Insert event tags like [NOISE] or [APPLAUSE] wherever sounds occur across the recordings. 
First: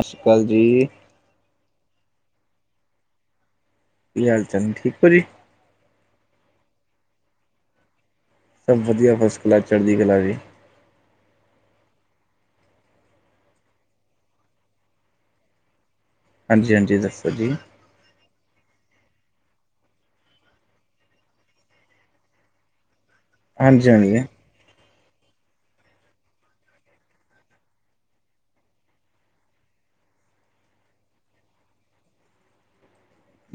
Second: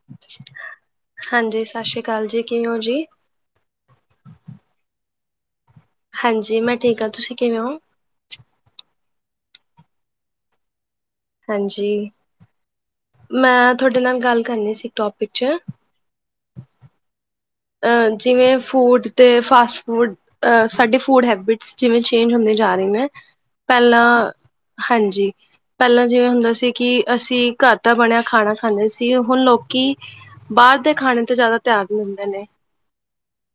ਸਤਿ ਸ਼੍ਰੀ ਅਕਾਲ ਜੀ ਹਾਂਜੀ ਸਤਿ ਸ੍ਰੀ ਅਕਾਲ ਜੀ ਕਿ ਹੋ ਜੀ ਕੀ ਹਾਲ ਚਾਲ ਠੀਕ ਜੀ ਹਾਂਜੀ ਮੈਂ ਠੀਕ ਹਾਂ ਤੁਸੀਂ ਕਿਵੇਂ ਹੋ ਸਭ ਵਧੀਆ ਫਸਟ ਕਲਾ ਚੜ੍ਹਦੀ ਕਲਾ ਜੀ ਹਾਂਜੀ ਮੈਂ ਤੁਹਾਡੇ ਨਾਲ ਗੱਲ ਕਰਨੀ ਸੀ ਇੱਕ ਟੋਪਿਕ 'ਚ ਹਾਂਜੀ। ਹਾਂਜੀ ਦਫੱਸੋ ਜੀ ਅ ਜਿਵੇਂ ਫੂਡ ਤੇ ਫਾਸਟ ਫੂਡ ਅਹ ਸਾਡੇ ਫੂਡ ਹੈਬਿਟਸ ਜਿਵੇਂ ਚੇਂਜ ਹੁੰਦੇ ਜਾ ਰਹੇ ਨੇ ਹਾਂਜੀ ਪਹਿਲਾਂ ਹਾਂਜੀ ਹਾਂਜੀ ਪਹਿਲਾਂ ਜਿਵੇਂ ਹੁੰਦਾ ਸੀ ਕਿ ਅਸੀਂ ਘਰ ਦਾ ਬਣਿਆ ਖਾਣਾ ਖਾਂਦੇ ਸੀ ਹੁਣ ਲੋਕੀ ਬਾਹਰ ਦੇ ਖਾਣੇ ਤੇ ਜ਼ਿਆਦਾ ਧਿਆਨ ਦਿੰਦੇ ਨੇ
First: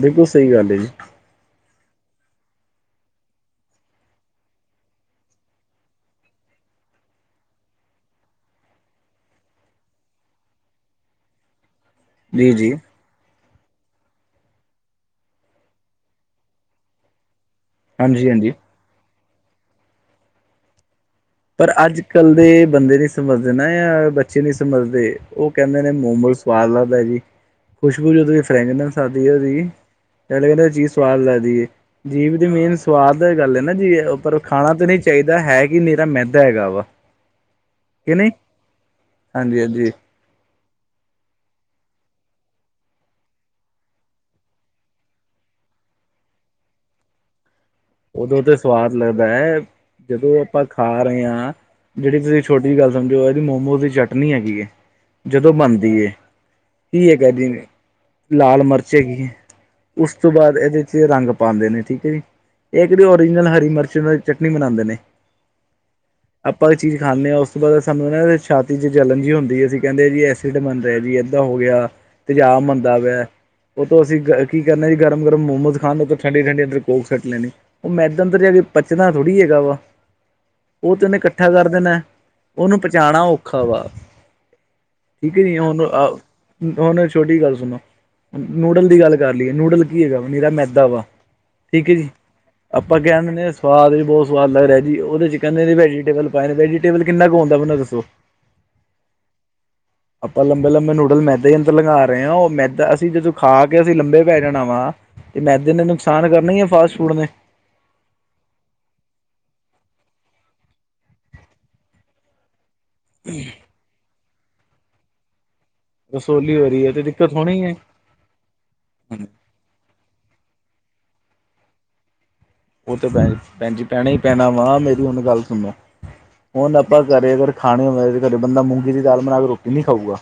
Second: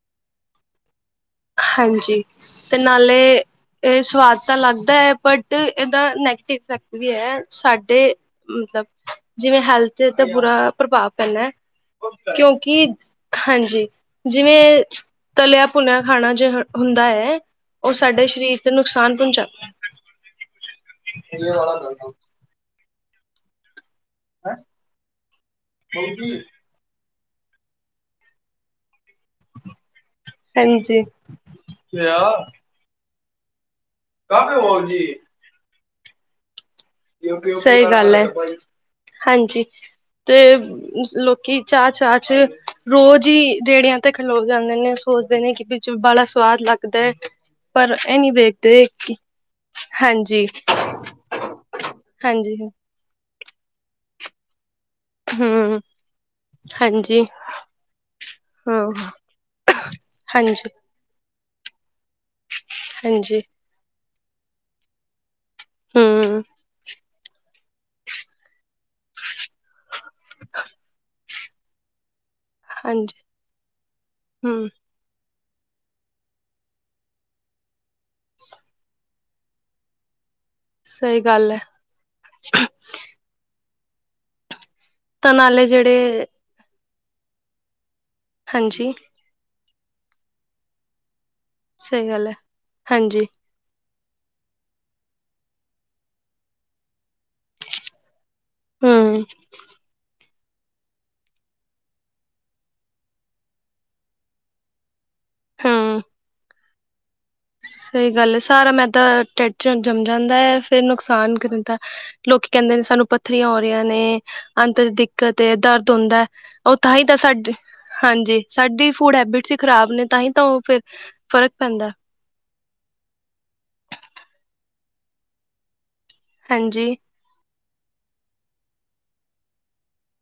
ਬਿਲਕੁਲ ਸਹੀ ਗੱਲ ਜੀ ਹਾਂਜੀ ਤੇ ਨਾਲੇ ਇਹ ਸਵਾਦ ਤਾਂ ਲੱਗਦਾ ਹੈ ਬਟ ਇਹਦਾ ਨੈਗੇਟਿਵ ਇਫੈਕਟ ਵੀ ਹੈ ਸਾਡੇ ਮਤਲਬ ਜਿਵੇਂ ਹੈਲਥ ਦਾ ਬੁਰਾ ਪ੍ਰਭਾਵ ਪੈਂਦਾ ਹੈ। ਜੀ ਜੀ ਕਿਉਂਕਿ ਹਾਂਜੀ ਜਿਵੇਂ ਤਲਿਆ ਪੁੁਨਿਆ ਖਾਣਾ ਜੇ ਹੁੰਦਾ ਹੈ। ਉਹ ਸਾਡੇ ਹਾਂਜੀ ਹਾਂਜੀ ਸਰੀਰ ਤੇ ਨੁਕਸਾਨ ਪਹੁੰਚਾ ਪਰ ਅੱਜ ਕੱਲ ਦੇ ਬੰਦੇ ਨੀ ਸਮਝਦੇ ਨਾ ਯ ਬ ਪਛੇ ਨਹੀਂ ਸਮਝਦੇ ਉਹ ਕਹਿੰਦੇ ਨੇ ਮੋਮਲ ਹਾਂਜੀ ਸਵਾਦ ਲੱਗਦਾ ਜੀ ਖੁਸ਼ਬੂ ਜਦੋਂ ਫਰੈਗਨੈਂਸ ਆਦੀ ਹੈ ਉਹਦੀ ਕਲੇ ਕਹਿੰਦੇ ਚੀਜ਼ ਸਵਾਦ ਲੱਗਦੀ ਏ ਜੀ ਵੀ ਦੀ ਮੇਨ ਸਵਾਦ ਗੱਲ ਹੈ ਨਾ ਜੀ ਪਰ ਖਾਣਾ ਤਾਂ ਨਹੀਂ ਚਾਹੀਦਾ ਹੈ। ਕੀ ਹਨੇਰਾ ਮਹਿੰਦਾ ਹੈਗਾ ਵਾ ਸਹੀ ਕਿ ਗੱਲ ਹੈ। ਨਹੀਂ ਹਾਂਜੀ ਤੇ ਲੋਕੀ ਚਾਹ-ਚਾਹ ਚ ਰੋਜ਼ ਹੀ ਰੇੜਿਆਂ ਤੇ ਖਲੋ ਜਾਂਦੇ ਨੇ ਸੋਚਦੇ ਨੇ ਕਿ ਬ ਬੜਾ ਸਵਾਦ ਲੱਗਦਾ ਹੈਏ ਉਦੋਂ ਤਾਂ ਸਵਾਦ ਲੱਗਦਾ ਹੈ ਜਦੋਂ ਹਾਂਜੀ ਆਪਾਂ ਖਾ ਰਹੇ ਹਾਂ ਜਿਹੜੀ ਤੁਸੀਂ ਹਾਂਜੀ ਛੋਟੀ ਗੱਲ ਸਮਝੋ ਇਹਦੀ ਮੋਮੋ ਦੀ ਚਟਨੀ ਹੈਗੀ ਜਦੋਂ ਹਮ ਬਣਦੀ ਹੀ ਹਾਂਜੀ ਹੈਗਾਦੀ ਲਾਲ ਹਮ ਮਿਰਚ ਹੈਗੀ ਹੈ ਉਸ ਤੋਂ ਬਾਅਦ ਹਾਂਜੀ ਇਹਦੇ ਰੰਗ ਪਾਉਂਦੇ ਨੇ ਠੀਕ ਹੈ। ਜੀ ਇਹ ਕਿਹੜੀ ਹਾਂਜੀ ਓਰੀਜਨਲ ਹਰੀ ਮਿਰਚ ਦੀ ਚਟਨੀ ਬਣਾਉਂਦੇ ਨੇ ਹਮ ਆਪਾਂ ਇੱਕ ਚੀਜ਼ ਖਾਂਦੇ ਹਾਂ ਉਸ ਤੋਂ ਬਾਅਦ ਸਾਨੂੰ ਛਾਤੀ ਚ ਜਲਣ ਜਿਹੀ ਹੁੰਦੀ ਹੈ। ਅਸੀਂ ਕਹਿੰਦੇ ਜੀ ਐਸਿਡ ਬਨ ਰਹਾ ਜੀ ਇਏਦਾਂ ਹੋ ਗਿਆ। ਤੇਜਾਬ ਬੰਦਾ ਹਾਂਜੀ ਪਹਿਆ ਉਹ ਤੋਂ ਅਸੀਂ ਕੀ ਹਮ ਕਰਨਾ ਜ ਗਰਮ ਗਰਮਮੋਮੋਸ ਖਾਣ ਉਤੋ ਠੰਡੇ, ਠੰਡੇ ਅਦਰੋ ਕੋਕ ਸੱਟ ਲੈਣੇ ਉਹ ਮੈਂੱਦਾਂ ਅੰਦਰ ਜਾ ਕੇ ਪਚਣਾ ਥੋੜੀ ਹੈਗਾ ਵਾ ਉਹ ਤੈਨੂੰ ਸਹੀ ਇਕੱਠਾ ਗੱਲ ਹੈ ਕਰ ਦੇਣਾ ਉਹਨੂੰ ਪੁੰਚਾਉਣਾ ਔਖਾ ਵਾ ਤਾਂ ਠੀਕ ਹੈ ਜੀ ਨਾਲੇ ਹੁਣ, ਜਿਹੜੇ ਹੁਣ ਛੋਟੀ ਜ ਗੱਲ ਸੁਣੋ ਨੂਡਲ ਹਾਂਜੀ ਦੀ ਗੱਲ ਕਰ ਲਈਏ ਨੂਡਲ ਕੀ ਹੈਗਾ ਵਾ ਨੀਰਾ ਮੈਦਾ ਵਾ ਠੀਕ ਸਹੀ ਜੀ। ਗੱਲ ਹੈ। ਆਪਾਂ ਹਾਂਜੀ ਕਹਿ ਸਵਾਦ ਵੀ ਬਹੁਤ ਸਵਾਦ ਲੱਗ ਰਿਹਾ ਜੀ ਉਹਦੇ ਚ ਕਹਨਦੇ ਵੈਜੀਟੇਬਲ ਪਾਏ ਨੇ ਵੈਜੀਟੇਬਲ ਕਿਨਾ ਆਉਦਾ ਮੈਨੂੰ ਦੱਸੋ? [UNINTELLIGIBLE] ਹ [UNINTELLIGIBLE] ਅਪਾਂ ਲੰਬੇ-ਲੰਬੇ ਨੂਡਲ, ਮੈਦੇ ਅੰਦਰ ਲਗਾ ਰਏ ਆ, ਉਹ ਮੈਦਾ, ਅਸੀਂ ਜਦੋਂ ਖਾ ਕੇ ਅਸੀਂ ਲੰਬੇ ਪੈ ਜਾਣਾ ਵਾ ਤੇ ਮੈਦੇ ਨੇ ਹਮ ਨੁਕਸਾਨ ਕਰਨਾ ਈ ਏ ਫਾਸਟ ਫੂਡ ਨੇ। ਸਈ ਗੱਲ ਏ, ਸਾਰਾ ਮੈਂਦਾ ਡਿਢ ਚ ਜੰਮ ਜਾਂਦਾ ਐ, ਫੇਰ ਨੁਕਸਾਨ ਕਰਦਾ। ਲੋਕ ਕਹਿੰਦੇ ਨੇ ਸਾਨੂੰ ਪੱਥਰੀਆਂ ਹੋ ਰਹੀਆਂ ਨੇ, ਅੰਤ ਦੀ ਦਿੱਕਤ ਏ, ਦਰਦ ਤ ਹੁੰਦਾ, ਰਸੋਲੀ ਹੋ ਉਹ ਰਹੀ ਹੈ ਤਾਂ ਤੇ ਹੀ ਦਿੱਕਤ ਸਾਡੀ, ਹੋਣੀ ਹੈ। ਹਾਂਜੀ, ਸਾਡੀ ਫੂਡ ਹੈਬਿਟ ਸ ਈ ਖ਼ਰਾਬ ਨੇ, ਤਾਂ ਹੀ ਤਾਂ ਉਹ ਫੇਰ ਫ਼ਰਕ ਪੈਂਦਾ ਏ। ਔਹ ਤੇ ਭੈ, ਭੈਣਜੀ ਪੈਣਾ ਈ ਪੈਣਾ ਵਾਂ, ਮੇਰੀ ਹੁਣ ਗੱਲ ਸੁਣੋ, ਹੁਣ ਹਾਂਜੀ ਆਪਾਂ ਘਰੇ ਅਗਰ ਖਾਣੇ ਹੁੰਦਾ, ਤੇ ਘਰੇ ਬੰਦਾ ਮੂੰਗੀ ਦੀ ਦਾਲ ਬਣਾ ਕੇ ਰੋਟੀ ਨਈ ਖਾਊਗਾ?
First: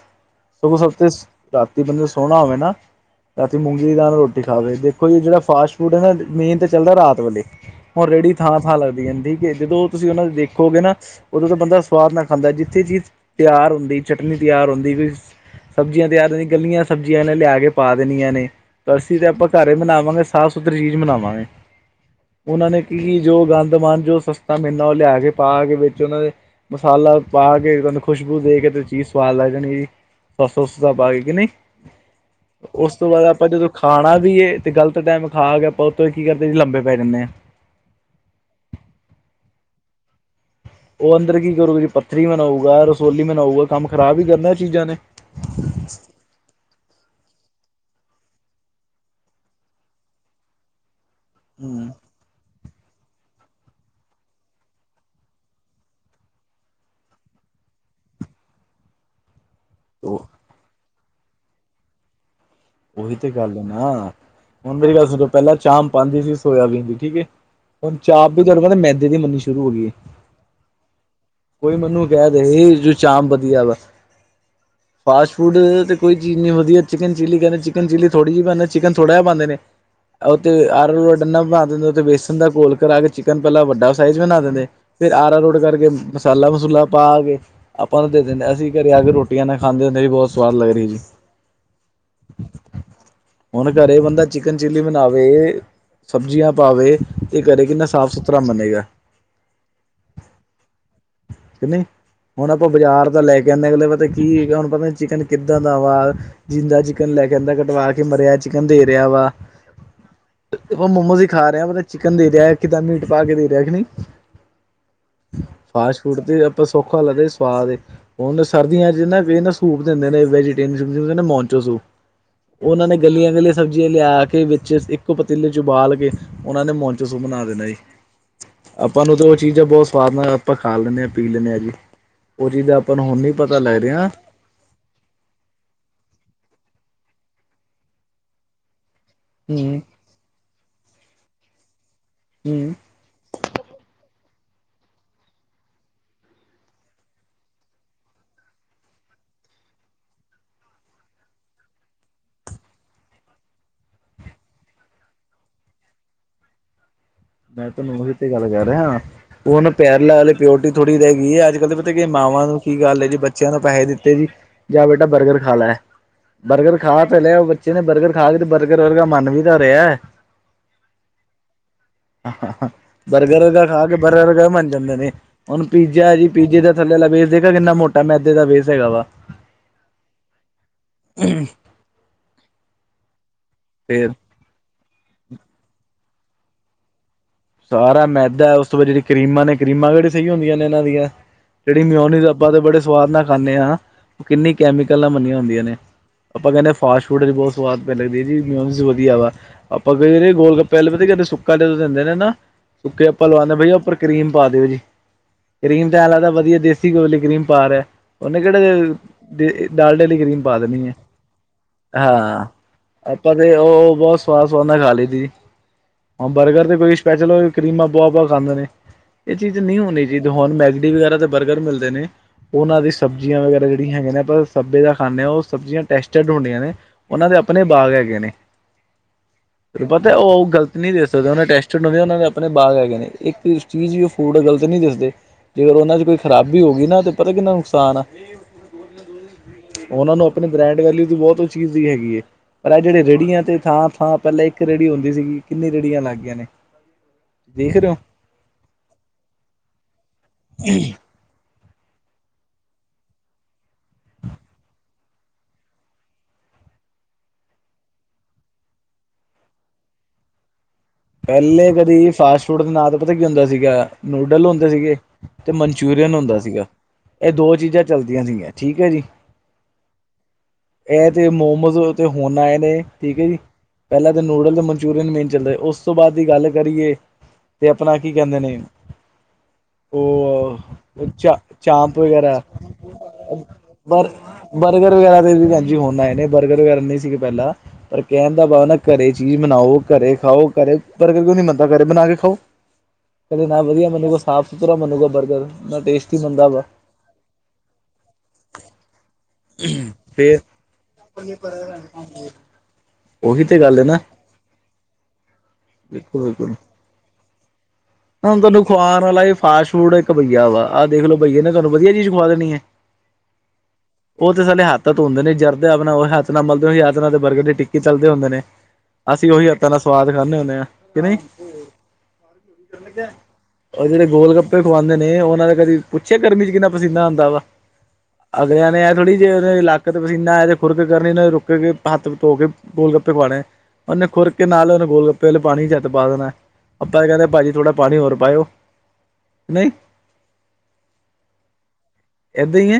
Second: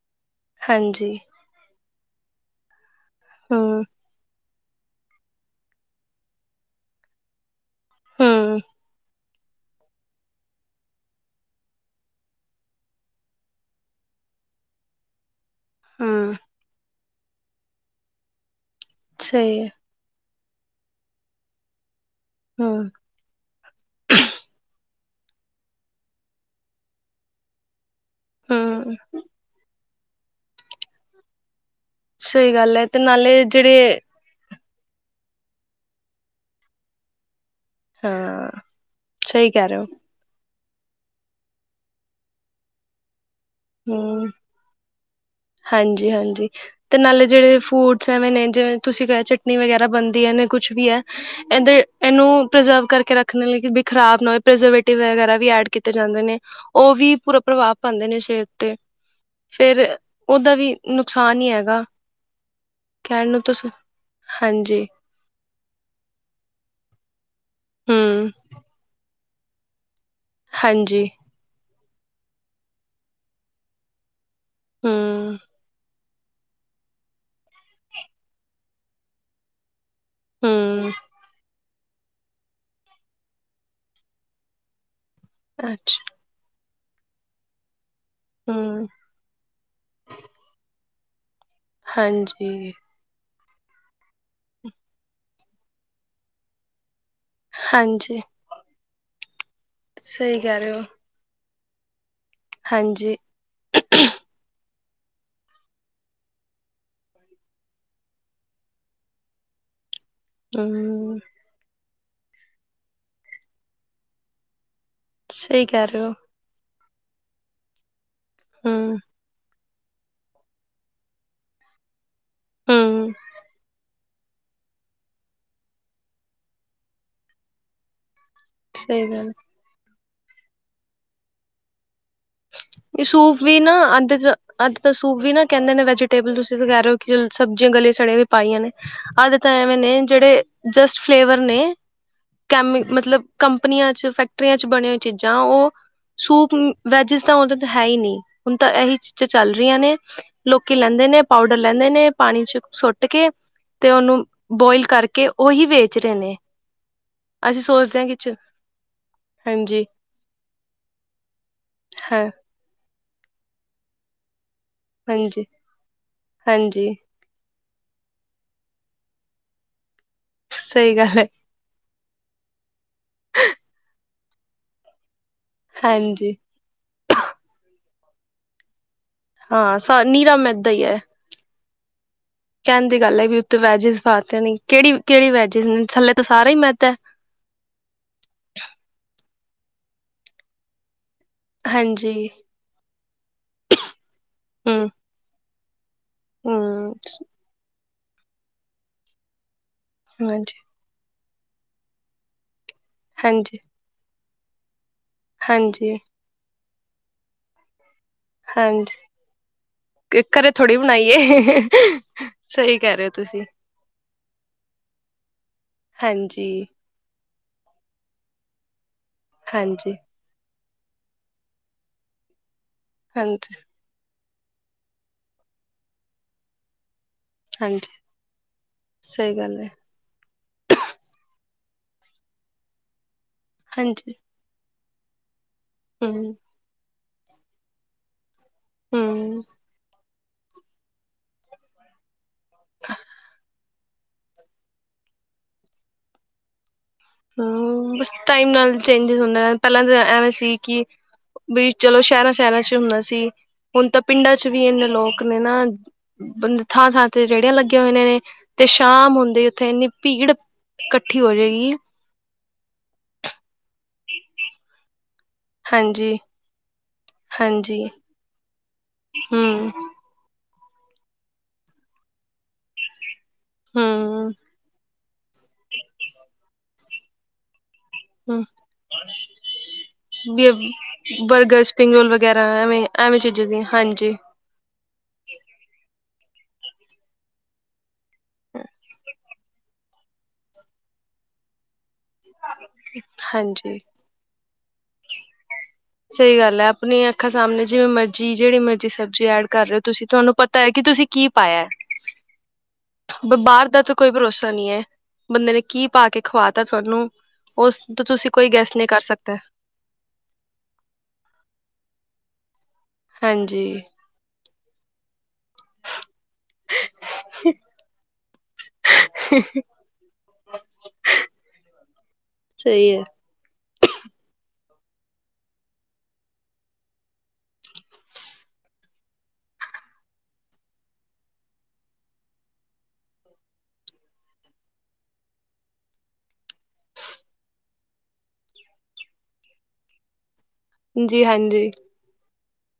ਸਗੋਂ ਸਫਤੇ ਹਾਂਜੀ ਰਾਤੀ ਬੰਦੇ ਨੂੰ ਸੋਅਣਾ ਹੋਵੇ ਨਾ, ਰਾਤੀ ਹਮ ਮੂੰਗੀ ਦੀ ਦਾਲ ਨਾਲ ਰੋ ਟੀ ਖਾਵੇ, ਦੇਖੋ ਜੀ ਜੇਅੜਾ ਫਾਸਟ ਫੂਡ ਹੈ ਨਾ, ਮੇਨ ਤੇ ਚੱਲਦਾ ਰਾਤ ਵੇਲੇ। ਹੁਣ ਰੇਅੜੀ ਹਮ ਥਾਂ-ਥਾਂ ਲੱਗਦੀ ਹੁੰਦੀ, ਕੇ ਜਦੋਂ ਤੁਸੀਂ ਉਹਨਾਂ ਦੇਖੋਗੇ ਨਾ ਉਦੋਂ ਤੇ ਬੰਦਾ ਸਵਾਦ ਨਾਲ ਖਾਂਦਾ ਏ, ਜਿੱਥੇ ਚੀਜ਼ ਤਿਆਰ ਹੁੰਦੀ, ਚਟਨੀ ਤਿਆਰ ਹੁੰਦੀ। ਸਬਜ਼ੀਆਂ ਤੇਆਰ ਹਮ ਹੁ, ਗੱਲੀਆਂ ਸਬਜ਼ੀਆਂ ਇਹਨੇ ਲਿਆ ਕੇ ਪਾ ਦੇਣੀਆਂ ਨੇ, ਅਸੀਂ ਤੇ ਆਪਾਂ ਸਹੀ ਹੈ ਘਰ ਬਨਾਵਾਂਗੇ ਸਾਫ਼ ਸੁਥਰੀ ਚੀਜ਼ ਬਨਾਵਾਂਗੇ, ਉਹਨਾਂ ਨੇ ਹਮ ਕੀ ਜੋ ਗੰਦ ਮਨ ਜੋ ਸਸਤਾ ਮਿਲਨਾ, ਔਹ ਲਿਆ ਕੇ, ਪਾ ਕੇ ਵਿੱਚ ਉਅਨਾਂ ਦੇ, ਮਸਾਲਾ ਪਾ ਕੇ ਤੁਆਨੂੰ ਖੁਸ਼ਬੂ ਦੇ ਕੇ ਤੇ ਹਮ ਚੀਜ਼ ਸਵਾਦ ਲੱਗ ਜਾਣੀ ਜੀ, ਸ ਸੌਸਾ ਪਾ ਕੇ ਕਿ ਨਈ? ਸਹੀ ਗੱਲ ਹੈ ਉਸ ਤੇ ਤੋਂ ਬਾਅਦ, ਨਾਲੇ ਆਪਾਂ ਜਦੋਂ ਜਿਹੜੇ ਖਾਣਾ ਵੀ ਏ ਤੇ ਗਲਤ ਟਾਈਮ ਖਾ ਕੇ, ਆਪਾਂ ਉਤੋ ਕੀ ਕਰਦੇ ਈ ਲੰਬੇ ਪੈ ਜਾਣੇ ਆ। ਹਾਂ, ਸਈ ਕੇਹ ਰਏ ਔ। ਉਹ ਅੰਦਰ ਕੀ ਕਰੂਗਾ ਜੀ? ਪੱਥਰੀ ਬਨਾਊਗਾ, ਰਸੋਲੀ ਬਨਾਊਗਾ, ਕੰਮ ਖ਼ਰਾਬ ਈ ਕਰਨਾ ਉਹ ਚੀਜ਼ਾਂ ਨੇ। ਹਾਂਜੀ-ਹਾਂਜੀ। ਤੇ ਨਾਲੇ ਜੇਅੜੇ ਫੂਡਸ ਏਵੇਂ ਨੇ, ਜਿਵੇਂ ਤੁਸੀਂ ਕੇਰੇ ਚਟਨੀ ਵਗੈਰਾ ਬਣਦੀ ਐ, ਨੇ ਕੁਛ ਵੀ ਐ ਏਨਦੇ ਹੂੰ ਏਹਨੂੰ ਪ੍ਰਜਰਵ ਕਰਕੇ ਰੱਖਣੇ ਲਈ ਬੀ ਖਰਾਬ ਨਾ ਹੋਏ, ਪ੍ਰਵੇਜੇਟੀ ਵਗੈਰਾ ਵੀ ਐਡ ਕੀਤੇ ਜਾਂਦੇ ਨੇ। ਔਹ ਵੀ ਪੂਰਾ ਪ੍ਰਭਾਵ ਪਾਂਦੇ ਨੇ ਸੇਅਤ ਤੇ ਫੇਰ ਔਦਾ ਵੀ ਨੁਕਸਾਨ ਈ ਹੈਗਾ। ਉਹੀ ਕਹਿਣ ਤੇ ਨੂੰ ਗੱਲ ਏ ਤੁਸੀ ਨਾ, ਹੁਣ ਹਾਂਜੀ ਮੇਰੀ ਗੱਲ ਸੁਨੋ, ਪਹਿਲਾਂ ਚਾਂਪ ਪਾਂਦੀ ਸੀ ਸੋਇਆਬੀਨ ਦੀ, ਠੀਕ ਏ? ਹੁਣ ਚਾਪ ਹਮ ਵੀ ਤੁਆਨੂੰ ਪਤਾ ਏ? ਮੈਦੇ ਦੀ ਬਨਨੀ ਸ਼ੁਰੂ ਹੋ ਗਈ ਹੈ। ਹਾਂਜੀ। ਕੋਈ ਵੀ ਮੈਨੂੰ ਕੇਹ ਦੇਹੇ, ਜੋ ਚਾਪ ਵਦੀਆ ਵਾ ਹੂੰ। ਫਾਸਟ ਫੂਡ ਤੇ ਕੋਈ ਚੀਜ਼ ਨਈ ਵਦੀਆ, ਚਿਕਨ ਚਿਲੀ ਕਹਿੰਦੇ ਨੇ, ਚਿਕਨ ਚਿਲੀ ਥੋੜੀ ਜੀ ਪੇ, ਚਿਕਨ ਥੋੜਾ ਏ ਪਾਂਦੇ ਨੇ। ਉਹ ਤੇ ਹਮ ਅਰਾਰੋਟ ਇਨ੍ਹਾਂ ਬਣਾ ਦਿੰਦੇ ਨੇ, ਉਤੇ ਵੇਸਨ ਦਾ ਕੋੋਲ ਕਰਾ ਕੇ, ਚਿਕਨ ਪਹਿਲਾਂ ਵੱਡਾ ਸਾਈਜ਼ ਬਣਾ ਦਿੰਦੇ ਫੇਰ ਆਰਾ ਰੋੜ ਕਰਕੇ, ਅੱਛਾ ਮਸਾਲਾ ਮਸੂਲਾ ਪਾ ਕੇ ਅਪਾਂ ਨੂੰ ਦੇ ਦਿੰਦੇ, ਅਸੀਂ ਹਮ ਘਰੇ ਆ ਕੇ ਰੋਟੀਆਂ ਏਦੇ ਨਾਲ ਖਾਂਦੇ ਹੁਦੇ, ਬੌਤ ਸਵਾਦ ਲੱਗ ਰਈ ਜੀ। ਹਾਂਜੀ। ਹੁਣ ਘਰੇ ਬੰਦਾ ਚਿਕਨ ਚਿੱਲੀ ਬਣਾਵੇ, ਸਬਜ਼ੀਆਂ ਪਾਵੇ ਤੇ ਘਰੇ ਕਿੰਨਾ ਸਾਫ ਹਾਂਜੀ ਸੁਥਰਾ ਬਣੇਗਾ? ਸਹੀ ਕਹਿ ਰਹੇ ਹੋ ਕਿ ਨੀ? ਹੁਣ ਆਪਾਂ ਬਾਜ਼ਾਰ ਹਾਂਜੀ ਦਾ ਲੈ ਕੇ ਆਣੇ ਆ, ਅਗਲੇ ਪਤਾ ਕੀ ਏ, ਹੁਣ ਪਤਾ ਚਿਕਨ ਕਿੱਦਾਂ ਦਾ ਵਾਂ? ਜਿੰਦਾ ਜੀ ਕਨ ਲੈ ਕੇ ਆਂਦਾ ਕਟਵਾ ਕੇ, ਮਰਿਆ ਚਿਕਨ ਦੇ ਰੇਆ ਵਾ, ਉਹ ਹਮ ਮੋਮੋਜ ਈ ਖਾ ਦੇ ਰੇਆ, ਔਹ ਤਾਂ ਚਿਕਨ ਦੇ ਰੇਆ, ਕਿਦਾ ਮੀਟ ਪਾ ਕੇ ਦੇ ਰੇਆ ਕਿ ਨੀ? ਸਹੀ ਕਹਿ ਰਹੇ ਹੋ ਫਾਸਟਫ਼ੂਡ ਤੇ ਆਪਾਂ ਸੌਖਾ ਲੱਗਦਾ ਸਵਾਦ ਏ, ਹੁਣ ਸਰਦੀਆਂ ਹਮ ਚ ਨਾ ਬੀਸਨਸ ਤੁੜ ਦੇਂਦੇ ਨੇ, ਵੇਜੀਟੇ [UNINTELLIGIBLE] ਮੋਨਚੋ ਸੂਪ, ਔਨ੍ਹਾਂ ਨੇ ਹਮ ਗਲੀਆਂ-ਗਲੀਆਂ ਸਬਜ਼ੀਆਂ ਲੇਆ ਕੇ ਵਿੱਚ, ਇੱਕੋ ਪਤੀਲੇ ਇੱਚ ਉਬਾਲ ਕੇ, ਔਨ੍ਹਾਂ ਨੇ ਮੋਨਚੋ ਸੂਪ ਬਣਾ ਦੇਨਾ ਜੀ। ਅਪਾਂ ਸਹੀ ਨੂੰ ਤੇ ਗੱਲ ਔ ਚੀਜ਼ਾਂ ਬੌਤ ਸਵਾਦ ਨਾਲ ਆਪਾਂ ਖਾ ਲੈਣੇ, ਪੀ ਲੈਣੇ ਆ ਜੀ। ਔਹ ਚੀਜ ਆਪਾਂ ਨੂੰ ਹੁਣ ਨਈ ਪਤਾ ਲਗ ਰੀ ਨਾ? ਅੱਜ ਤਾਂ ਸੂਪ ਵੀ ਨਾ ਕਹਿੰਦੇ ਨੇ ਵੈਜੀਟੇਬਲ, ਤੁਸੀਂ ਤੇ ਕੇਹ ਰਏ ਔ ਕਿ ਚਲ ਸਬਜੀਆਂ ਗਲੇ ਸੜੇ ਹੋਏ ਪਾਈਆਂ ਨੇ। ਆਦੇ ਤਾਂ ਐਵੇਂ ਹੂੰ ਨੇ, ਜੇਅੜੇ ਜਸਟ ਫਲੇਵਰ ਨੇ, ਹੂੰ ਕੈਮੀ ਮਤਲਬ ਕੰਪਨੀਆਂ ਚ, ਫੈਕਟਰੀਆਂ ਚ ਬਨੇ ਹੋਏ ਚੀਜਾਂ, ਔਹ ਸੂਪ ਵੈਜਿਸ ਤਾਂ ਉਦੇ ਤੇ ਹੈ ਹੀ ਨੀ ਹੁਣ ਤਾ ਇਹੀ ਚੀਜ਼ਾਂ ਚੱਲ ਰਹੀਆਂ ਨੇ। ਲੋਕੀ ਲੈਂਦੇ ਨੇ ਪਾਊਡਰ ਲੈਂਦੇ ਨੇ ਪਾਣੀ ਸੁੱਟ ਕੇ ਤੇ ਉਹਨੂੰ ਬੋਇਲ ਕਰਕੇ ਉਹੀ ਵੇਚ ਰਹੇ ਨੇ। ਅਸੀਂ ਮੈਂ ਤਾ ਸੋਚਦੇ ਨੋਵਾ ਹਾਂ ਉੱਤੇ ਕਿ ਗੱਲ ਕਹਿ ਰਿਹਾ ਹੁਣ ਹਾਂਜੀ ਪੈਰਲਾ ਆਲੇ ਪਿਓਰਟੀ ਥੋੜੀ ਰਹਿ ਗਈ ਅੱਜ ਕੱਲ ਤੇ ਫੇ ਤਾ ਕੀ ਹੈ ਮਾਵਾਂ ਨੂੰ ਕੀ ਗੱਲ ਏ ਬੱਚਿਆਂ ਨੂੰ ਪੈਹੈ ਦਿੱਤੇ ਜੀ ਜਾ ਬੇਟਾ ਬਰਗਰ ਹਾਂਜੀ ਖਾਲੈ ਬਰਗਰ ਹਾਂਜੀ ਖਾ ਖਾ ਤਾ ਲਿਆ ਬੱਚੇ ਨੇ ਬਰਗਰ ਖਾ ਕੇ ਤੇ ਬਰਗਰ ਵਰਗਾ ਮੰਨ ਵੀ ਤਾ ਰਾਹੀਆ। ਸਹੀ ਗੱਲ ਏ। ਬਰਗਰ ਵਰਗਾ ਖਾ ਕੇ ਬਰਗਰ ਬੰਨ ਜਾਂਦੇ ਨੇ ਹੁਣ ਪੀਜਾ ਜੀ ਹਾਂਜੀ ਪੀਜੇ ਤਾ ਥੱਲੇ ਵਾਲਾ ਬੇਸ ਦੇਖਿਆ ਕਿੰਨਾ ਮੋਟਾ ਮੈਦੇ ਦਾ ਵੇਸ ਹੈਗਾ ਵਾ। ਹਾਂ ਸਾ ਨੀਰਾ ਮੈਥ ਦਾ ਹੀ ਹ ਕਹਿਣ ਦੀ ਗੱਲ ਹੈ ਬਈ ਉ ਤੇ ਵੈਜਿਸ ਫੇਰ ਪਾ ਤੇ ਨੀ ਕਿਹੜੀ-ਕਿਹੜੀ ਵੈਜਿਸ ਹੈ ਥੱਲੇ ਤਾਂ ਸਾਰਾ ਹੀ ਮੈਦਾ। ਸਾਰਾ ਮੈਦਾ ਉਸ ਤੋਂ ਬਾਅਦ ਜਿਹੜੀ ਕਰੀਮਾਂ ਨੇ ਕਰੀਮਾਂ ਜਿਹੜੀ ਸਹੀ ਹੁੰਦੀਆਂ ਨੇ ਇਹਨਾਂ ਦੀਆਂ। ਜਿਹੜੀ ਹਾਂਜੀ ਮਿਊਨੀਜ ਆਪਾ ਤੇ ਬੜੇ ਸਵਾਦ ਨਾਲ ਖਾਨੇ ਆ ਕਿੰਨੀ ਹਮ ਕੈਮੀਕਲ ਨਾ ਮੰਨੀਆਂ ਹੁੰਦੀਆਂ ਨੇ। ਆਪਾ ਕੈਨੇ ਹਮ ਫਾਸ਼ ਫੂਡ ਚ ਬਹੁਤ ਸਵਾਦ ਪਈ ਲੱਗਦੀ ਜੀ ਮਿਊਨਸ ਵਧੀਆ ਵਾ ਆਪਾਂ ਕਈ ਵਾਰੀ ਗੋਲ ਹਾਂਜੀ ਗੱਪ ਪਹਿਲੇ ਪਤਾ ਕੀ ਕਰਦੇ ਸੁੱਕਾ ਜਦੋਂ ਦਿੰਦੇ ਨੇ ਨਾ ਸੁੱਕੇ ਆਪਾ ਲਵਾਉਨੇ ਹਾਂਜੀ ਬਈਆ ਉਪਰ ਕਰੀਮ ਪਾ ਦੋ ਜੀ, ਕਰੀਮ ਹਾਂਜੀ ਤੇ ਐ ਲੱਗਦਾ ਵਧੀਆ ਦੇਸੀ ਦੇਸੀ ਘਿਓ ਵਾਲੀ ਕ੍ਰੀਮ ਪਾ ਰਿਹਾ ਉਨੇ ਕਿਹੜਾ ਹਾਂਜੀ ਡਾਲਡੇ ਆਲੀ ਕਰੀਮ ਘਰੇ ਪਾ ਥੋੜ੍ਹੀ ਦੇਨੀ ਏ ਬਣਾਈਏ ਹਾ। ਸਹੀ ਕਹਿ ਰਹੇ ਹੋ ਆਪਾਂ ਤੁਸੀਂ ਨੇ ਉਹ ਬਹੁਤ ਸਵਾਸ ਉਨਾ ਖਾਲੀ ਲੀ ਦੀ ਹਾਂਜੀ ਬਰਗਰ ਤੇ ਚਲੋ ਕਰੀਮਾਂ ਪੋਆ ਪਵਾ ਕੇ ਖਾਂਦੇ ਨੇ ਇਹ ਚੀਜ਼ ਨਹੀਂ ਹਾਂਜੀ ਹੋਣੀ ਹੁਣ ਮੈਗਡੀ ਵਗੈਰਾ ਤੇ ਬਰਗਰ ਮਿਲਦੇ ਨੇ ਉਨਾਂ ਦੀ ਸਬਜ਼ੀਆਂ ਹਾਂਜੀ ਵਗੈਰਾ ਹੈਗੇ ਨੇ ਪਰ ਸਭੇ ਦਾ ਜਿਹੜਾ ਖਾਨੇ ਆ ਉਹ ਸਬਜ਼ੀਆਂ ਟੈਸਟਡ ਹੁੰਦੀਆਂ ਨੇ। ਉਹਨਾਂ ਦੇ ਆਪਣੇ ਹਾਂਜੀ ਬਾਗ ਹੈਗੇ ਨੇ ਸਹੀ ਗੱਲ ਹੈ ਪਤਾ ਉਹ ਗਲਤ ਨਹੀਂ ਦੇ ਸਕਦਾ ਉਹਨੇ ਟੈਸਟ ਉਹਨਾ ਨੇ ਆਪਣੇ ਬਾਗ ਹੈਗੇ ਨੇ ਇੱਕ ਚੀਜ਼ ਵੀ ਉਹ ਹਾਂਜੀ ਫੂਡ ਗਲਤ ਨੀ ਦਿਸਦੇ ਤੇ ਫਿਰ ਉਹਨਾ ਚ ਕੋਈ ਹਮ ਖਰਾਬ ਖਰਾਬੀ ਹੋ ਗਈ ਨਾ ਪਤਾ ਕਿੰਨਾ ਨੁਕਸਾਨ ਹੈ ਹਮ ਉਨਾਂ ਨੂੰ ਬ੍ਰਾਂਡ ਵੈਲਯੂ ਦੀ ਬਹੁਤ ਉਹ ਚੀਜ਼ ਦੀ ਹੈਗੀ ਏ ਪਰ ਇਹ ਜਿਹੜੇ ਰੇੜੀਆਂ ਤੇ ਥਾ-ਥਾ ਪਹਿਲੇ ਇੱਕ ਰੈਡੀ ਹੁੰਦੀ ਸੀਗੀ ਕਿੰਨੀ ਰੇੜੀਆਂ ਲੱਗ ਗਈਆ ਨੇ। ਦੇਖ ਰਹੇ ਹੋ। ਹਾਂ ਬਸ ਟਾਈਮ ਨਾਲ ਚੇਂਜਸ ਹੁੰਦਾ ਪਹਿਲਾ ਐਵੇਂ ਸੀ ਕਿ ਵੀ ਚਲੋ ਸ਼ਹਿਰਾ-ਸ਼ਹਿਰਾ ਚ ਹੁੰਦਾ ਸੀ ਹੁਣ ਤਾਂ ਪਿੰਡਾਂ ਚ ਵੀ ਇਨੇ ਲੋਕ ਨੇ ਨਾ ਥਾਂ-ਥਾਂ ਤੇ ਰੇੜੀਆਂ ਲੱਗੇ ਹੋਏ ਨੇ ਤੇ ਸ਼ਾਮ ਹੁੰਦੇ ਉਥੇ ਇਨੀ ਭੀੜ ਇਕੱਠੀ ਹੋ ਪਹਿਲੇ ਜਾਏਗੀ ਕਦੀ ਫਾਸਟ ਫੂਡ ਦੇ ਨਾ ਤਾ ਪਤਾ ਕੀ ਹੁੰਦਾ ਸੀਗਾ ਨੂਡਲ ਹੁੰਦੇ ਸੀਗੇ ਤੇ ਮਨਚੂਰੀਅਨ ਹੁੰਦਾ ਸੀਗਾ। ਇਹ ਦੋ ਚੀਜ਼ਾਂ ਹਾਂਜੀ-ਹਾਂਜੀ ਚਲਦੀਆਂ ਸੀਗੀਆਂ ਠੀਕ ਹ ਜੀ। ਹੂੰ-ਹੂੰ। ਇਹ ਤੇ ਮੋਮਸ ਹੁਣ ਆਏ ਨੇ ਠੀਕ ਹ ਜੀ ਪਹਿਲਾਂ ਤਾਂ ਹੂੰ ਨੋਡਲ ਤੇ ਮਨਚੂਰੀਅਨ ਮੇਨ ਚੱਲ ਰਿਹਾ ਉਸ ਤੋਂ ਬਾਅਦ ਦੀ ਗੱਲ ਕਰੀਏ ਤੇ ਆਪਣਾ ਕੀ ਕਹਿੰਦੇ ਨੇ ਉਹ ਵੀ ਚ ਬਰਗਰ ਸਪਿੰਗ ਚਾਂਪ ਰੋਲ ਵਗੈਰਾ ਐਵੇਂ--ਐਵੇਂ ਚੀਜ਼ਾਂ ਦੀ ਬਰ ਹਾਂਜੀ। ਬਰਗਰ ਵਗੈਰਾ ਦੇ ਵੀ ਭੈਣਜੀ ਹੁਣ ਆਏ ਨੇ ਬਰਗਰ ਵਗੈਰਾ ਨੀ ਸੀਗੇ ਪਹਿਲਾ। ਪਰ ਕਹਿਣ ਦਾ ਵਾ ਨਾ ਘਰੇ ਚੀਜ਼ ਬਨਾਓ, ਘਰੇ ਖਾਓ ਘਰੇ ਬਰਗਰ ਕਿਉਂ ਨੀ ਮੰਨਦਾ ਕਰੇ ਬਣਾ ਕੇ ਖਾਓ, ਕਦੇ ਨਾ ਹਾਂਜੀ-ਹਾਂਜੀ। ਵਧੀਆ ਮੰਨੂਗਾ ਸਾਫ਼ ਸੁਥਰਾ ਮੰਨੂਗਾ ਬਰਗਰ ਨਾ ਟੇਸਟੀ ਸਹੀ ਮੰਨਦਾ ਗੱਲ ਵਾ ਹੈ ਆਪਣੀ ਅੱਖਾਂ ਸਾਹਮਣੇ ਜਿਵੇਂ ਮਰਜ਼ੀ ਜਿਹੜੀ ਮਰਜ਼ੀ ਸਬਜ਼ੀ ਐਡ ਕਰ ਰਹੇ ਹੋ ਤੁਸੀ ਤੁਹਾਨੂੰ ਪਤਾ ਹੈ ਕਿ ਤੁਸੀ ਕੀ ਪਾਇਆ। ਹਾਂਜੀ ਬਾਰ ਦਾ ਤਾਂ ਕੋਈ ਭਰੋਸਾ ਨੀ ਹੈ ਬੰਦੇ ਨੇ ਕੀ ਪਾ ਕੇ ਬਿਲਕੁਲ ਖਵਾ ਬਿਲਕੁਲ ਤਾ ਤੁਹਾਨੂੰ। ਉਸ ਤੋਂ ਤੁਸੀਂ ਕੋਈ ਗੈਸਟ ਨਹੀਂ ਕਰ ਸਕਦੇ। ਤੁ ਇੱਕ ਬਈਆ ਵਾ ਆਹ ਦੇਖ ਲੋੋ ਬਈਏ ਨੇ ਤੁਹਾਨੂੰ ਵਧੀਆ ਚੀਜ਼ ਖਵਾ ਦੇਣੀ ਏ। ਹਾਂਜੀ ਉਹ ਤਾ ਸਾਲੇ ਹੱਥ ਤਾ ਧੋਂਦੇ ਨੇ ਜਰਦੇ ਆਪਣਾ ਉਹ ਹੱਥ ਨਾਲ ਮਲਦੇ ਹੋ ਉਹੀ ਹੱਥ ਦੇ ਬਰਗਰ ਦੀ ਟਿੱਕੀ ਤਲਦੇ ਹੁੰਦੇ ਨੇ ਅਸੀਂ ਉਹੀ ਹੱਥਾਂ ਨਾਲ ਦਾ ਸਵਾਦ ਖਾਨੇ ਹੁੰਦੇ ਹਾ ਕਿ ਨਈ। [INAUDIBLE] ਉਹ ਜਿਹੜੇ ਗੋਲ ਗੱਪੇ ਖੁਵਾਦੇ ਨੇ, ਉਹਨਾਂ ਦਾ ਕਦੀ ਪੁੱਛਿਆ ਗਰਮੀ ਚ ਕਿੰਨਾ ਪਸੀਨਾ ਆਦਾ ਵਾ ਅਗਲਿਆਂ ਨੇ ਇਹ ਥੋੜੀ ਜੀ ਉਹ ਲਾਕ ਪਸੀਨਾ ਆ ਤੇ ਖੁਰਕ ਕਰਨੀ ਉਹਨਾਂ ਨੇ ਰੁਕ ਕੇ ਹੱਥ ਧੋ ਕੇ ਗੋਲ ਗੱਪੇ ਖਵਾਣੇ ਉਹਨੇ ਖੁਰ ਕੇ ਨਾਲ ਉਹਨੇ ਗੋਲ ਗੱਪੇ ਵਾਲੇ ਪਾਣੀ ਚੱਤ ਪਾ ਦੇਣਾ, ਆਪਾਂ ਕਹਿੰਦੇ ਭਾਜੀ। ਥੋੜ੍ਹਾ ਪਾਣੀ ਹੋਰ ਪਾਇਓ ਨਹੀਂ, ਹਾਂਜੀ ਹਾਂਜੀ, ਇਦਾਂ ਈ ਏ,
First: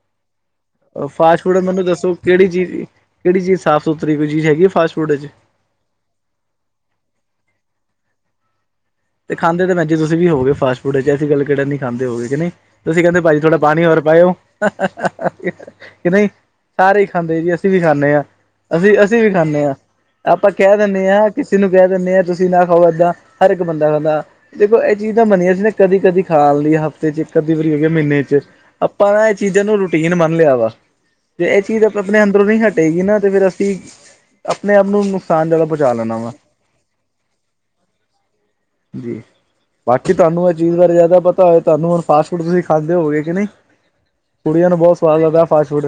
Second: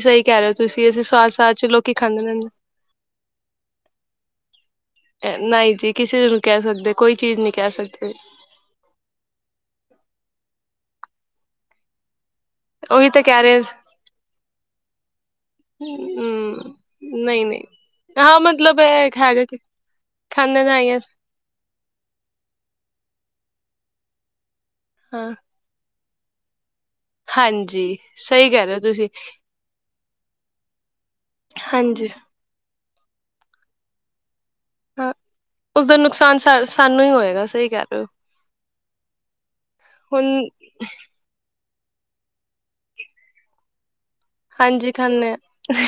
ਸਹੀ ਕਹਿ ਰਹੇ ਹੋ ਤੁਸੀਂ ਅਸੀਂ ਸਵਾਦ ਫਾਸਟ ਸਵਾਦ ਫੂਡ ਚ ਮੈਨੂੰ ਲੋਕੀ ਦੱਸੋ, ਖਾਂਦੇ ਕਿਹੜੀ ਰਹਿੰਦੇ ਚੀਜ਼ ਕਿਹੜੀ ਚੀਜ਼ ਸਾਫ਼ ਸੁਥਰੀ ਕੋਈ ਚੀਜ਼ ਹੈਗੀ ਹੈ, ਫਾਸਟ ਫੂਡ ਚ, ਨਹੀਂ ਜੀ ਕਿਸੇ ਨੂੰ ਕਹਿ ਸਕਦੇ, ਕੋਈ ਚੀਜ਼ ਨਹੀਂ ਕਹਿ ਸਕਦੇ। ਤੇ ਖਾਂਦੇ ਤੇ ਭੈਣਜੀ ਤੁਸੀ ਵੀ ਹੋ ਗਏ, ਫਾਟ-ਫੂਡ ਚ ਅਸੀ ਗੱਲ ਕਿਹੜ ਨੀ ਖਾਂਦੇ ਗਏ ਕਿ ਨਹੀਂ। ਤੁਸੀਂ ਉਹੀ ਕਹਿੰਦੇ ਤਾਂ ਭਾਜੀ ਕਹਿ ਥੋੜਾ, ਰਹੇ ਪਾਣੀ ਹੋਰ ਪਾਇਓ ਕਿ ਨਹੀਂ ਹਮ ਸਾਰੇ ਹੀ ਖਾਂਦੇ ਨਹੀਂ ਜੀ, ਨਹੀਂ ਅਸੀਂ ਵੀ ਖਾਂਦੇ ਹਾਂ ਮਤਲਬ ਅਸੀਂ ਇਹ ਅਸੀਂ ਵੀ ਹੈਗਾ ਕਿ ਖਾਂਦੇ ਹਾਂ ਆਪਾਂ ਖਾਂਦੇ ਤਾਂ ਕਹਿ ਆਈ ਦਿੰਦੇ ਹਾਂ। ਕਿਸੇ ਨੂੰ ਕਹਿ ਦਿੰਦੇ ਹਾਂ ਤੁਸੀਂ ਨਾ ਖਾਓ, ਏਦਾਂ ਹਰ ਇੱਕ ਬੰਦਾ ਖਾਂਦਾ ਦੇਖੋ ਇਹ ਚੀਜ਼ ਤਾਂ ਹਾਂ ਮੰਨੀਆਂ ਸੀ ਨਾ ਕਦੀ ਕਦੀ ਖਾ ਲ ਲਈਏ, ਹਫ਼ਤੇ ਚ ਕਦੀ ਵਾਰੀ ਹੋ ਗਿਆ, ਹਾਂਜੀ ਮਹੀਨੇ ਚ ਸਹੀ ਕਹਿ ਰਹੇ ਹੋ ਤੁਸੀਂ ਆਪਾਂ ਨਾ ਇਹ ਚੀਜ਼। ਚੀਜ਼ਾਂ ਨੂੰ ਰੂਟੀਨ ਮੰਨ ਲਿਆ, ਵਾ ਤੇ ਇਹ ਚੀਜ਼ਾਂ ਹਾਂਜੀ ਆਪਣੇ ਅੰਦਰੋਂ ਨਹੀਂ ਹਟੇਗੀ ਨਾ ਤੇ ਫਿਰ ਅਸੀਂ ਆਪਣੇ ਆਪ ਨੂੰ ਹਾਂ ਨੁਕਸਾਨ ਜ਼ਿਆਦਾ ਪਹੁੰਚਾ ਉਸਦਾ ਲੈਣਾ ਵਾ ਨੁਕਸਾਨ ਸਾ ਸਾਨੂੰ ਹੀ ਹੋਏਗਾ, ਸਹੀ ਕਹਿ ਰਹੇ ਹੋ। ਜੀ ਬਾਕੀ ਹੁਣ ਤੁਹਾਨੂੰ ਇਹ ਚੀਜ਼ ਬਾਰੇ ਜ਼ਿਆਦਾ ਪਤਾ ਹੋ ਤੁਹਾਨੂੰ ਫਾਸਟ ਫੂਡ ਤੁਸੀਂ ਖਾਂਦੇ ਹੋਗੇ ਕਿ ਨਹੀਂ, ਕੁੜੀਆਂ ਨੂੰ ਹਾਂਜੀ ਬਹੁਤ ਸਵਾਦ ਖਾਂਦੇ ਲੱਗਦਾ ਫਾਸਟ ਫੂਡ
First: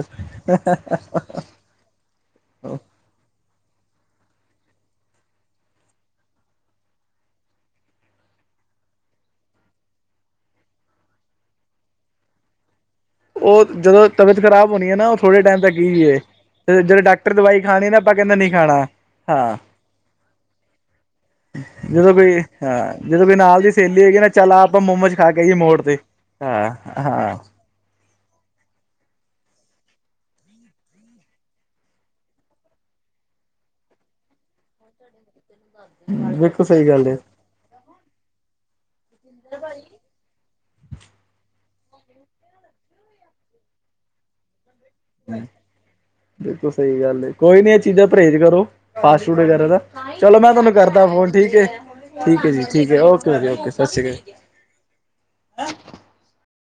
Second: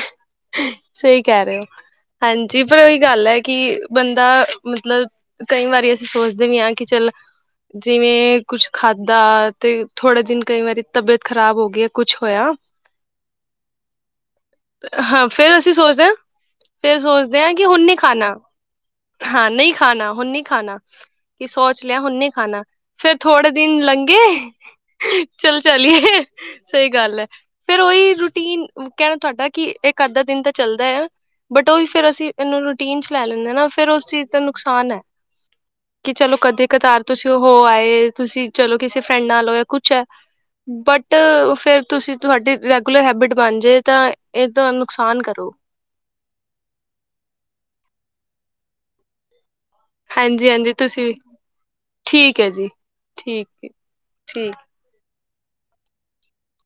ਸਹੀ ਕਹਿ ਰਹੇ ਹੋ ਹਾਂਜੀ ਪਰ ਉਹੀ ਗੱਲ ਹੈ, ਕਿ ਬੰਦਾ ਮਤਲਬ ਕਈ ਵਾਰੀ ਅਸੀਂ ਸੋਚਦੇ ਵੀ ਹਾਂ ਕਿ ਚੱਲ ਜਿਵੇਂ ਕੁਛ ਖਾਧਾ ਤੇ ਥੋੜ੍ਹਾ, ਦਿਨ ਕਈ ਵਾਰੀ ਤਬੀਅਤ ਖ਼ਰਾਬ ਹੋ ਗਈ ਕੁਛ ਹੋਇਆ। ਉਹ ਜਦੋਂ ਤਬੀਅਤ ਖਰਾਬ ਹੋਣੀ ਹੈ, ਨਾ ਉਹ ਹਾਂ ਥੋੜੇ ਫੇਰ ਟਾਈਮ ਅਸੀਂ ਤੱਕ ਹੀ ਵੀ ਸੋਚਦੇ ਹਾਂ ਏ, ਤੇ ਫੇਰ ਜਿਹਦੋਂ ਡਾਕਟਰ ਸੋਚਦੇ ਹਾਂ ਦਵਾਈ ਕਿ ਹੁਣ ਖਾਣੀ ਨੀ ਨਾ ਆਪਾਂ ਕਹਿੰਦਾ ਖਾਣਾ ਨਹੀਂ ਖਾਣਾ ਹਾਂ ਨਹੀਂ ਖਾਣਾ ਹੁਣ ਨਹੀਂ ਖਾਣਾ ਕੀ ਸੋਚ ਲਿਆ, ਹੁਣ ਜਦੋਂ ਨਹੀਂ ਕੋਈ ਖਾਣਾ ਹਾਂ ਫੇਰ ਜਦੋਂ ਕੋਈ ਥੋੜੇ ਨਾਲ ਦੀ ਦਿਨ ਸਹੇਲੀ ਲੰਗੇ ਹੈਗੀ ਨਾ ਚੱਲ ਆਪਾਂ ਮੋਮਜ਼ ਖਾ ਕੇ ਹੀ ਮੋੜ ਤੇ ਹਾਂ, ਸਹੀ ਗੱਲ ਹੈ ਹਾਂ। ਫੇਰ ਉਹੀ ਰੂਟੀਨ ਕਹਿਣਾ ਤੁਹਾਡਾ ਕਿ, ਇੱਕ ਅੱਧਾ ਦਿਨ ਤਾਂ ਚੱਲਦਾ ਆ ਬਟ ਉਹੀ ਫੇਰ ਅਸੀਂ ਇਹਨੂੰ ਰੂਟੀਨ ਚ ਲੈ ਲੈਂਦੇ, ਨਾ ਫੇਰ ਉਸ ਚੀਜ਼ ਦਾ ਨੁਕਸਾਨ ਹੈ। ਕਿ ਚਲੋ ਬਿਲਕੁਲ ਕਦੇ ਸਹੀ ਕਤਾਰ ਗੱਲ ਏ ਤੁਸੀਂ ਉਹ ਹੋ ਆਏ ਤੁਸੀਂ ਚਲੋ, ਕਿਸੇ ਫਰੈਂਡ ਨਾਲ ਹੋ ਕੁਛ ਹੈ। ਬਟ ਫੇਰ ਤੁਸੀਂ ਤੁਹਾਡੀ ਰੈਗੂਲਰ ਹੈਬਿਟ ਬਣਜੇ ਤਾਂ। ਇਹ ਤਾਂ ਨੁਕਸਾਨ ਕਰੂ ਬਿਲਕੁਲ ਸਹੀ ਗੱਲ ਹੈ, ਕੋਈ ਨੀ ਇਹ ਚੀਜ਼ਾਂ ਪਰਹੇਜ ਕਰੋ, ਫਾਸਟ ਫੂਡ ਵਗੈਰਾ ਦਾ ਚਲੋ ਹਾਂਜੀ ਮੈਂ ਤੁਹਾਨੂੰ ਹਾਂਜੀ ਤੁਸੀਂ ਕਰਦਾ, ਵੀ ਫੋਨ ਠੀਕ-ਠੀਕ ਹੈ ਜੀ ਠੀਕ ਹੈ, ਓਕੇ ਜੀ ਓਕੇ ਠੀਕ ਸਤਿ ਸ਼੍ਰੀ ਅਕਾਲ। ਠੀਕ